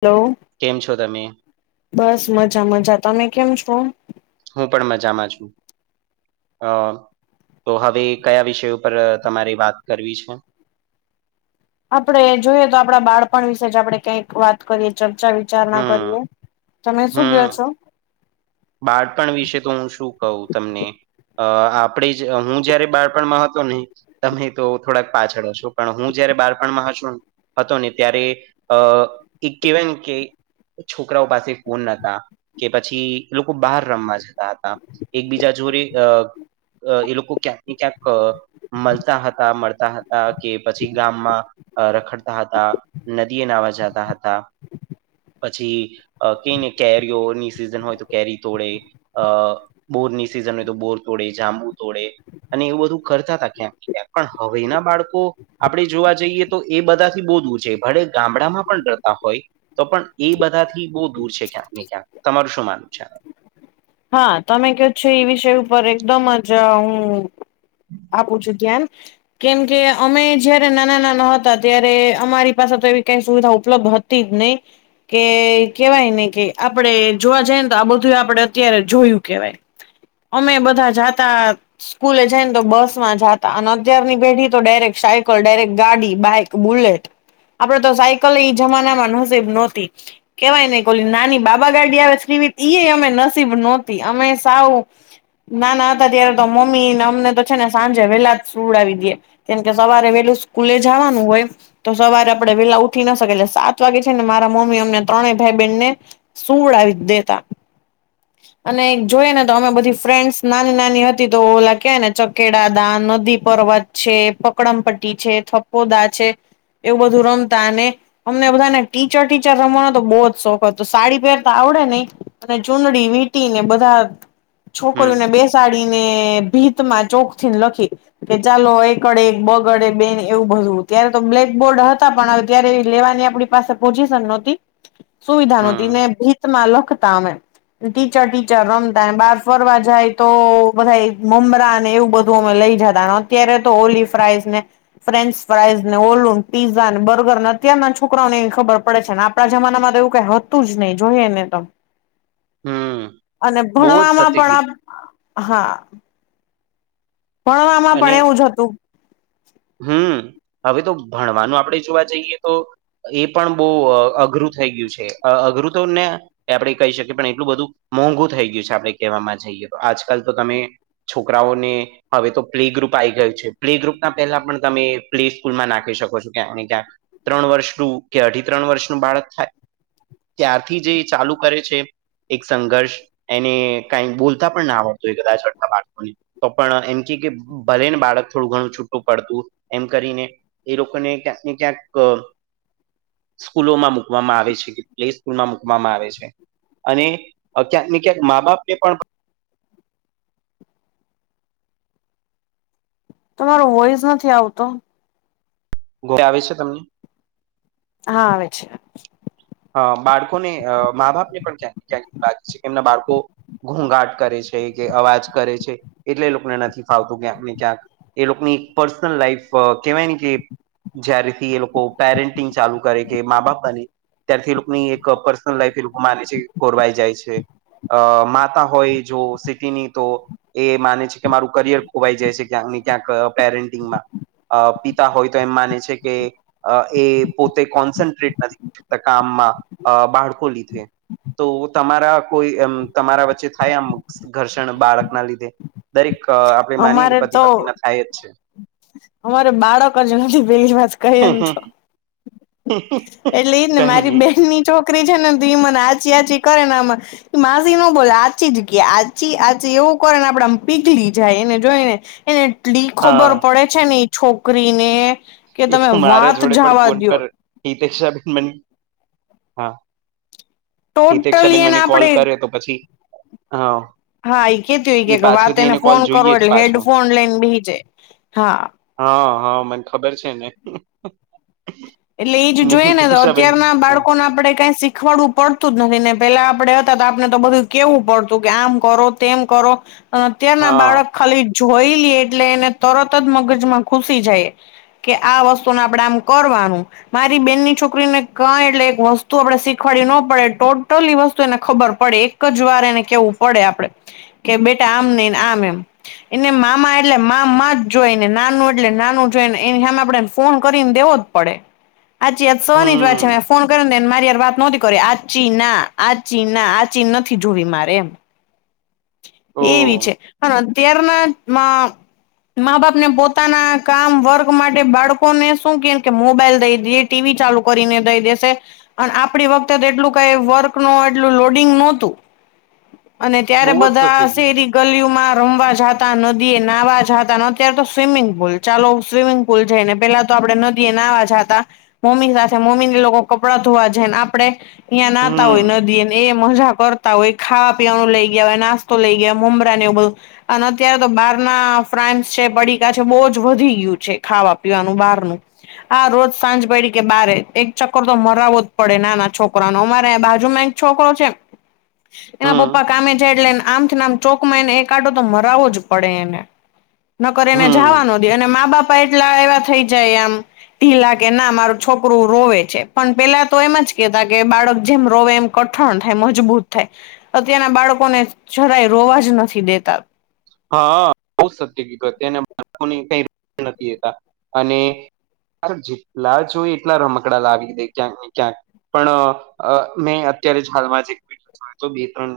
Hello. કેમ છો તમે. બસ મજા મજા તમે કેમ છો. હું પણ મજામાં છું. અ તો હવે કયા વિષયો ઉપર તમારે વાત કરવી છે. આપણે જોઈએ તો આપણા બાળપણ વિશે જ આપડે ક્યાંક વાત કરીએ ચર્ચા વિચારણા હમ કરીએ. તમે શું કયો હમ છો. બાળપણ વિશે તો હું શું કહું તમને. અ આપણે જ હું જયારે બાળપણમાં હતો ને. તમે તો થોડાક પાછળો હસો પણ હું જયારે બાળપણમાં હસું. હતો ને ત્યારે અ એ કહેવાય કે. છોકરાઓ પાસે ફોન નતા કે પછી. લોકો બહાર રમવા જતા હતા એકબીજા જોરે અ. અ એ લોકો ક્યાંક ને ક્યાંક અ મલતા હતા મળતા હતા. તા કે પછી ગામમાં અ રખડતા હતા નદીએ નાવા જાતા હતા. પછી અ કે ની કેરીઓ ની સિઝન હોય તો. કેરી તોડે અ બોરની સિઝન હોય તો બોર તોડે જાંબુ તોડે. અને એવું બધું કરતા હતા ક્યાં કયાં પણ હવે ના બાળકો. આપણે જોવા જઈએ તો એ બધાથી બોધવું છે ભલે ગામડામાં પણ ડરતા હોય. તો પણ એ બધાથી બહુ દૂર છે ક્યાંક ને ક્યાંક તમારું શું માનવું છે આ. હા તમે કછો એ વિષય ઉપર એકદમ જ હું. આપું છું ગ્યાન. કેમ કે અમે જય્યારે નાના નાના હતા ત્યારે અમારી પાસે તો એવી કઈ સુવિધા ઉપલબ્ધ હતી જ નહી. કે કેવાય ને કે આપડે જોવા જઈ ને તો આ બધું આપડે. અત્યારે જોયું કેવાય અમે બધા જાતા. સ્કૂલે જઈ ને તો બસ માં જાતા અને અત્યારની પેઢી તો ડાયરેક્ટ સાયકલ ડાયરેક્ટ ગાડી બાઈક. બુલેટ આપડે તો સાયકલ ઇ જમાનામાં નસીબ નહોતી. કેવાય નહી ઓલી નાની બાબા ગાડી આવે ઇસકિવિટ ઇ અમે ન. નસીબ નહોતી અમે સાવું. ના હતા ત્યારે તો મમ્મી ને અમને તો છે ને સાંજે વેલા જ સુડાવી દે. કેમ કે સવારે વેલું સ્કૂલે જવાનું હોય. તો સવારે આપડે વેલા ઉઠી ના શકીએ એટલે સાત વાગે છે ને મારા મમ્મી અમને ત્રણેય ભાઈ બહેનને. સૂળાવી દેતા. અને જોઈએ ને તો અમે બધી ફ્રેન્ડ્સ નાની નાની હતી તો ઓલા કહે ને ચકેડા દા નદી. પર્વત છે પકડમ પટ્ટી છે થપોદા છે એવું બધું રમતા અને અમને બધાને ટીચર ટીચર રમવાનો તો બહુ જ શોખ હતો હતો સાડી પહેરતા આવડે નહી અને ચુંડડી વિટી ને બધા હમ છોકરીઓને બેસાડી. ને ભીતમાં ચોક થી ને લખી. કે ચાલો એકડે એક બગડે બે એવું બધું ત્યારે તો બ્લેકબોર્ડ હતા પણ ત્યારે એવી લેવાની આપળી પાસે પોઝિશન નોતી સુવિધા નોતી હમ ને ભીતમાં લખતા અમે. ટીચર ટીચર રમતા બાર ફરવા જાય તો બધા મમરા ને એવું બધું અમે લઈ જતા અત્યારે તો ઓલી ફ્રાઈસ ને ફ્રેન્ચ ફ્રાઈઝને ઓલુન પીઝા ને બર્ગર ને અત્યારના છોકરાઓને એ ખબર પડે છે આપણા જમાનામાં એું કઈ હતું જ નહીિ જોઈએ ને તો હમ અને બહુ જ સત્ય ભણવામાં પણ કીધું આપ હા પણ આમાં અને પણ એવું જ હતું હમ હવે તો ભણવાનું આપણેે જોવા જઈએ તો એ પણ બહ અઘરું થઈ ગયું છે અઘરું તો ને એ આપડણે કહી શકીએ પણ એટલું બધું મોંઘું થઈ ગયું છે આપણે કહેવામાં જઈએ તો આજકાલ તો તમે છોકરાઓને હવે તો પ્લે ગ્રુપ આઈ ગયું છે, પ્લે ગ્રુપ ના પેહલા પણ તમે પ્લે સ્કૂલમાં નાખી શકો છો, ક્યાંક ને ક્યાંક. ત્રણ વર્ષનું કે અઢી ત્રણ વર્ષનું બાળક થાય ત્યારથી જે ચાલુ કરે છે એક સંઘર્ષ એને કઈ બોલતા પણ ના આવડતું હો કદાચાતો તો પણ એમ કે ભલે ને બાળક થોડું ઘણું છૂટું પડતું એમ કરીને એ રકને ક્યાંકને ક્યાંક સ્કૂલોમાં મુૂકવામાં આવે છે કે પ્લે સ્કૂલમાં મુૂકવામાં આવે છે અને ક્યાંક ને ક્યાંક મા બાપ ને પણ તમારો વોઈસ નથી આવતો ઘોરે આવે છે તમને હા વિ છે અ બાળકોને અ મા બાપ ને પણ ક્યાંક ને ક્યાંક લાગે છે કે એમના બાળકો ઘૂઘાટ કરે છે કે અવાજ કરે છે એટલે લોકોને નથી ફાવતું ક્યાંક ને ક્યાંક. એ લોકોની પર્સનલ લાઈફ કેહેવાય ને કે જયારેથી એ લોકો પેરેન્ટિંગ ચાલુ કરે કે મા બાપ બને. ત્યારથી લોકોની એક પર્સનલ લાઈફ એ લોકો માને છે, કોરવાઈ જાય છે. અ માતા હોય જો સિટીની તો એ માને છે કે મારું કરિયર ખોવાઈ જાય છે ક્યાંક ને ક્યાંક અ પેરેન્ટિંગમાં. અ પિતા હોય તો એમ માને છે કે અ એ પોતે કોન્સન્ટ્રેટ નથી કામમાં અ બાળકો લીધે. તો તમારા કોઈ એમ તમારા વચ્ચે થાય આમ. ઘર્ષણ બાળકના લીધે દરેક અ આપડે માનીયે અમારે કે પતિ તો પત્નીમાં થાય જ છે. અમારે બાળક જ નથી પેલી વાત કઈએ ન તો. [inaudible] એટલે એજ ને મારી નહી બેન ની છોકરી છે ને તો ઈ મને આચી આચી કરે નામાં માસી ન બોલે આચી જ કે આચી, આચી એવું કરે ને આપડે આમ પીગલી જાય એને જોઈને. એને એટલી ખબર હા પડે છે ને એ છોકરીને કે તમે વાત જાવા દયો. હિતેકશા બેન મન હા હિતેકશા ટોટલી બેન એને મને કોલ આપડે કરે તો પછી, હા. હા ઈ કેતી હોય એ કે વાત પાછળથી એને કોલ ફોન કરો જોઈએ જ એટલે પાછો હેડફોન લઈન બેહી જાય હા. હા હા મન ખબર છે ને. એટલે ઈજ ને જોઈ એને તો હિતેક્ષાબેન અત્યારના બાળ હા કોન આપડે કાઈ શીખવાડવું પડતું જ નથી ને પેલા આપડે હતા તો આપણે તો બધું કેવું પડતું કે આમ કરો તેમ કરો, અન અત્યાર ના હા બાળક ખાલી જોઈલ્યે એટલે એને તરત જ મગજમાં ઘુસી જાય. કે આ વસ્તુન આપડે આમ કરવાનું. મારી બેનની છોકરીને કાઈ એટલે એક વસ્તુ આપડે શીખવાડી નો પડે ટોટલી વસ્તુ એને ખબર પડે એક એક જ વાર એને કેવું પડે આપડે કે બેટા આમ નઈ ન આમ એમ. એને મામા એટલે મામા જ જોઈ ને નાનું એટલે નાનું જોઈ ને એને હામે આપડે ફોન કરીન દેવો પડે હજી આજ સવારની જ વાત છે, હમ મેં ફોન કર્યોન તો એન મારી હારે વાત નોતી કરવી આચી ના આચી ના આચી નથી જોવી મારે એમ. ઓ એવી છે પણ અત્યારના માં મા બાપ ને પોતાના કામ વર્ક માટે બાળકોને શું કે કે મોબાઈલ દઈ દયે ટીવી ચાલુ કરીને દઈ દેશે. અન આપડી વખતે તો એટલું કઈ વર્ક નો એટલું લોડિંગ નોતું અને કે કે બહુ જ સત્ય બધા કીધું શેરી ગલીયુમાં રમવા જાતા નદી એ નાહવા જાતા અત્યારે તો સ્વિમિંગ પુલ ચાલો સ્વિમિંગ પૂલ જઈને પેલા તો આપડે નદી એ નાવા જાતા. મમ્મીન સાથે મમ્મી ને એ લોકો કપડાં ધોવા જાય ન આપડે ઇયા નાતા હમ હોય નદીએ એ મજા કરતા હોય ખાવા પીવાનું લઈ ઈ હવે નાસ્તો લઈ ગયા મમરાને એવું બધું. અને અત્યારે તો બહાર ના ફ્રાન્ચ છે, પડીકા છે બહુ જ વધી ગયું છે ખાવા પીવાનું બારનું. આ રોજ સાંજ પડી કે બારે એક ચક્કર તો મરાવો જ પડે નાના છોકરા નો અમારે આયા બાજુમાંય છોકરો છે એના હમ પપ્પા અમે જાઈ એટલે એન આમ થી ન આમ ચોક માં એને એક આંટો તો મરાવો જ પડે એને. નકર એને હમ જાવા નો દે અને મા બાપા એટલા એવા થઈ જાય આમ. ઢીલા કે ના મારું છોકરું રોવે છે પણ પેલા તો એમ જ કેતા કે બાળક જેમ રોવે એમ કઠણ થાય મજબૂત થાય અત્યારના બાળકોને જરાય રોવા જ નથી દેતા. હા બહું સત્ય કીધું અત્યારના બાળકોને કંઈ [unintelligible] લેતા અને તાર જેટલા જોઈયે એટલા રમકડા લાવી દે ક્યાંક ને ક્યાંક. પણ અ મેં અત્યારે જ હાલમાં જ એક બે જોયો તો બે ત્રણ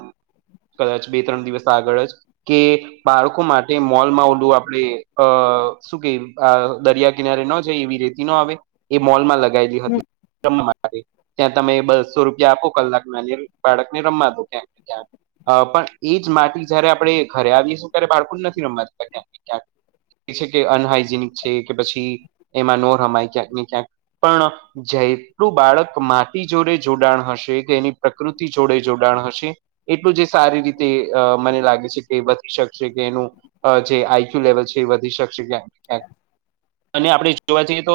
કદાચ બે ત્રણ દિવસ આગળ જ કે બાળકો માટે મોલમાં ઓલું આપણે અ શું કે અ દરિયા કિનારે નો જાય એવી રીતે ઇનો આવે એ મોલમાં લગાયેલી હતી [unintelligible] માટે ત્યાં તમે બસ્સો રૂપિયા આપો કલાકના એટલે બાળકને રમા દે ક્યાંક ને ક્યાંક. અ પણ એ જ માટી જયારે આપણેે ઘરે આવીએશું ત્યારે બાળકોને નથી રમવા દેતા ક્યાંક ને ક્યાંક. એ છે કે અનહાઈજીનિક છે કે પછી એમાં નો રમાય ક્યાંક ને ક્યાંક, પણ જેટલું બાળક માટી જોડે જોડાણ હશે કે એની પ્રકૃતિ જોડે જોડાણ હશે એટલું જે સારી રીતે અ મને લાગે છે, કે વધી શક છે કે એનું જે આઈક્યુ લેવલ છે એ વધી શકશે ક્યાક ને ક્યાંક અને આપણે જોવા જઈએ, તો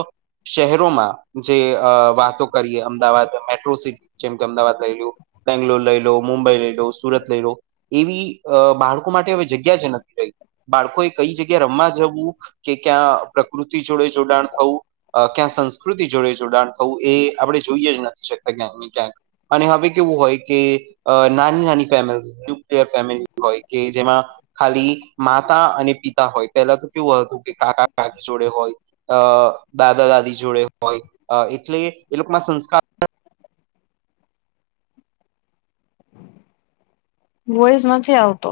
શહેરોમાં જે અ વાતો કરીએ અમદાવાદ મેટ્રો સિટ જેમ કે અમદાવાદ લઈ લો, બેંગ્લોર લઈ લો, મુંબઈ લઈ લો, સુરત લઈ લો એવી અ બાળકો માટે હવે જગ્યા જ નથી રહી બાળકો એ કઈ જગ્યા રમવા જવું કે ક્યાં પ્રકૃતિ જોડે જોડાણ થવું અ ક્યાં સંસ્કૃતિ જોડે જોડાણ થવું એ આપણે જોઈએ જ નથી શકતા ક્યાંક ને ક્યાંક. અને હવે કેવું હોય કે અ નાની-નાની ફેમિલી ન્યુક્લયર ફેમિલી હોય કે જેમાં ખાલી માતા અને પિતા હોય પહેલા તો કેવું હતું કે કાકા-કાકી જોડે હોય અ દાદા-દાદી જોડે હોય અ એટલે એ એ લોકોમાં સંસ્કાર વોઈઝ નથી આવતો.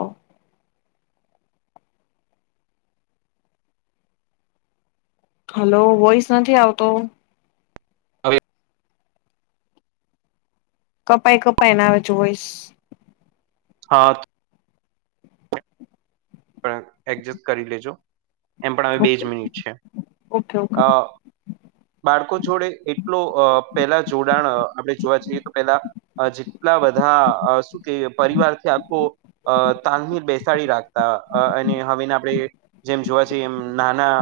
હલો, વોઈસ નથી આવતો. હવે કપાઈ-કપાઈ ને આવે છે વોઇસ. હા. પણ એડજસ્ટ કરી લેજો. એમ પણ હવે, બે જ ઓકે મિનિટ છે. ઓકે ઓકે અ બાળકો જોડે એટલો પેલા જોડાણ આપણે જોવા જઈએ તો પેલા જેટલા બધા શું કે પરિવારથી આખો તાલમીર બેસાડી રાખ હવેના આપણે જેમ જોવા છીએ એમ નાના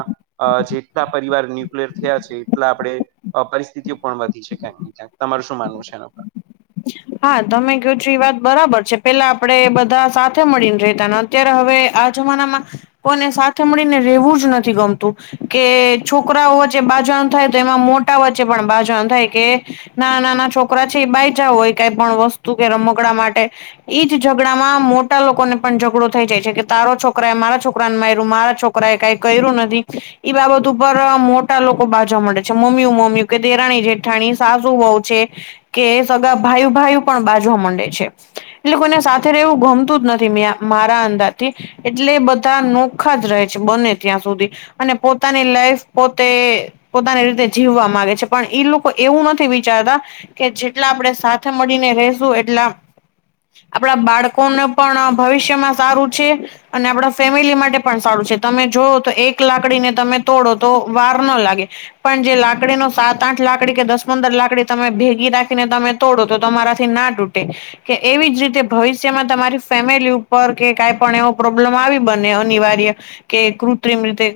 અ જેટલા પરિવાર ન્યુક્લિયર થયા છે એટલા આપણે પરિસ્થિતિઓ પણ વધી છે, કહી તમાર શું માનનું છે, એના ઉપર? હા, તમે કહો છો એ વાત બરાબર છે, પેલા આપણે બધા સાથે મળીને રેતા ને અત્યારે હવે આ જમાનામાં એલોકોને સાથે મળીને રહેવું જ નથી ગમતું કે છોકરાઓ વચ્ચે બાજણ થાય, તો એમાં મો વચ્ચે પણ બાજન થાય કે નાના-નાના છોકરા છે, એ બાય જાઓ હોય કઈ પણ વસ્તુ કે રમકડા માટે એજ ઝઘડામાં મોટા લોકોને પણ ઝઘડો થઈ જાય છે, કે તારો છોકરા એ મારા છોકરા ને મારયું મારા છોકરા છોકરાએ કઈ કરું નથી ઈ બાબત ઉપર મોટા લોકો બાજુ મળે છે, મમ્મી-મમ્મુ કે દેરાણી-જેઠાણી, સાસુ-બહુ છે કે સગા ભાઈ-ભાઈ પણ બાજવા માંડે છે. એટલે કોઈને સાથે રહેવું ગમતું જ નથી, મે મારા અંદરથી એટલે બધા નોખા જ રહે છે, બને ત્યાં સુધી અને પોતાની લાઈફ પોતે પોતાની રીતે જીવવા માંગે છે, પણ ઈ લોકો એવું નથી વિચારતા કે જેટલા આપણે સા થે મળીને રહીશુ એટલા આપણા બાળકોને પણ ભવિષ્યમાં સારું છે. અને આપણા ફેમિલી માટે પણ સારું છે, તમે જોવો તો એક લાકડીને તમે તોડો તો વાર ન લાગે પણ જે લાકડીનો સાત-આઠ લાકડી કે દસ-પંદર લાકડી તમે ભેગી રાખીને તમે તોડો તો તમારાથી ના તૂટે. કે એવી જ રીતે ભવિષ્યમાં તમારી ફેમિલી ઉપર કે કઈ પણ એવો પ્રોબ્લેમ આવી બને અનિવાર્ય કે કૃત્રિમ રીતે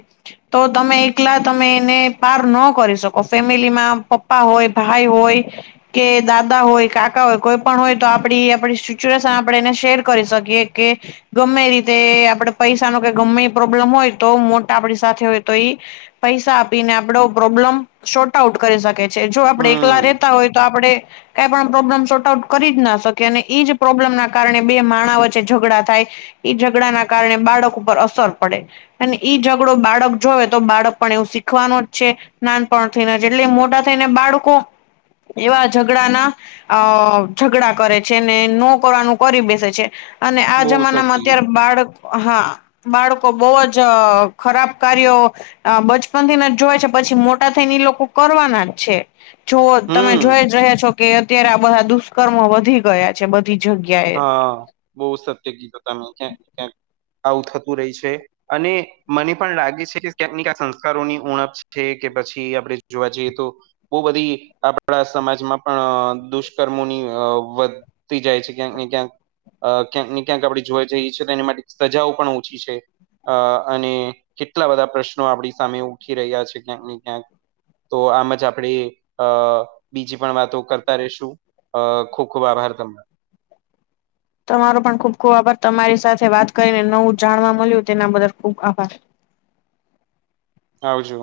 તો તમે એકલા તમે એને પાર ન કરી શકો. ફેમિલીમાં પપ્પા હોય, ભાઈ હોય કે દાદા હોય કાકા હોય કોઈ પણ હોય તો આપડી આપડી સિચ્યુએશન આપણે એને શેર કરી શકીએ કે ગમે રીતે આપડે પૈસા ન ક ગમે એ પ્રોબ્લેમ હોય તો મોટા આપડી સાથે હોય તો એઈ પૈસા આપીને આપડો પ્રોબ્લમ શોર્ટ આઉટ કરી શકે છે. જો આપડે એકલા હમ રહેેતા હોય તો આપણે કાઈ પણ પ્રોબ્લમ સોર્ટ આઉટ કરી જ ના શકે અને એઈજ પ્રોબ્લેમ ના કારણે બે માણા વચ્ચે ઝઘડા થાય એ ઝઘડા ના કારણે બાળકો ઉપર અસર પડે. અને ઈ ઝઘડો બાળક જોવે તો બાળક પણ એવું શીખવાનો જ છે નાનપણ થઈને એટલે મોટા થઈને બાળકો એવા ઝઘડા ના અ ઝઘડા કરે છે ને નો કરવાનું કરી બેસે છે. અને આ બહુ જમાનામાં સતી અત્યારે બાળક હા બાળકો બહ જ ખરાબ કાર્યો બચપન થીને જ જોય છે પછી મોટા થઈ ને લોકો કરવાના જ છે. જો તમે હમ જોઈ જ રહ્યા છો કે અત્યારે આ બધા દુષ્કર્મો વધી ગયા છે બધી જગ્યાએ. હા બહ સત્ય ગીત તમે ક્યાં આવું થતું રહી છે. અને મને પણ લાગે છે કે ક્યાંક ક સંસ્કારોની ઉણપ છે કે પછી આપણે જોવા જઈએ તો બહુ બધી આપડા સમાજમાં પણ દુષ્કર્મોની વધતી જાય છે. ક્યાંક ને ક્યાંક ક્યાંક ને ક્યાંક આપણે જોવા જઈએ છીએ તો એની માટે સજાઓ પણ ઓછી છે. અ અને કેટલા બધા પ્રશ્નો આપણી સામે ઉઠી રહ્યા છે ક્યાંક ને ક્યાંક તો આમ જ આપણેે અ બીજી પણ વાતો કરતા રેશું. અ ખૂબ ખૂબ આભાર તને. તમારો પણ ખુબ ખૂબ આભાર તમારી સાથે વાત કરીને નવું જાણવા મળ્યું તેના બદલ ખુબ આભાર. આવ જો.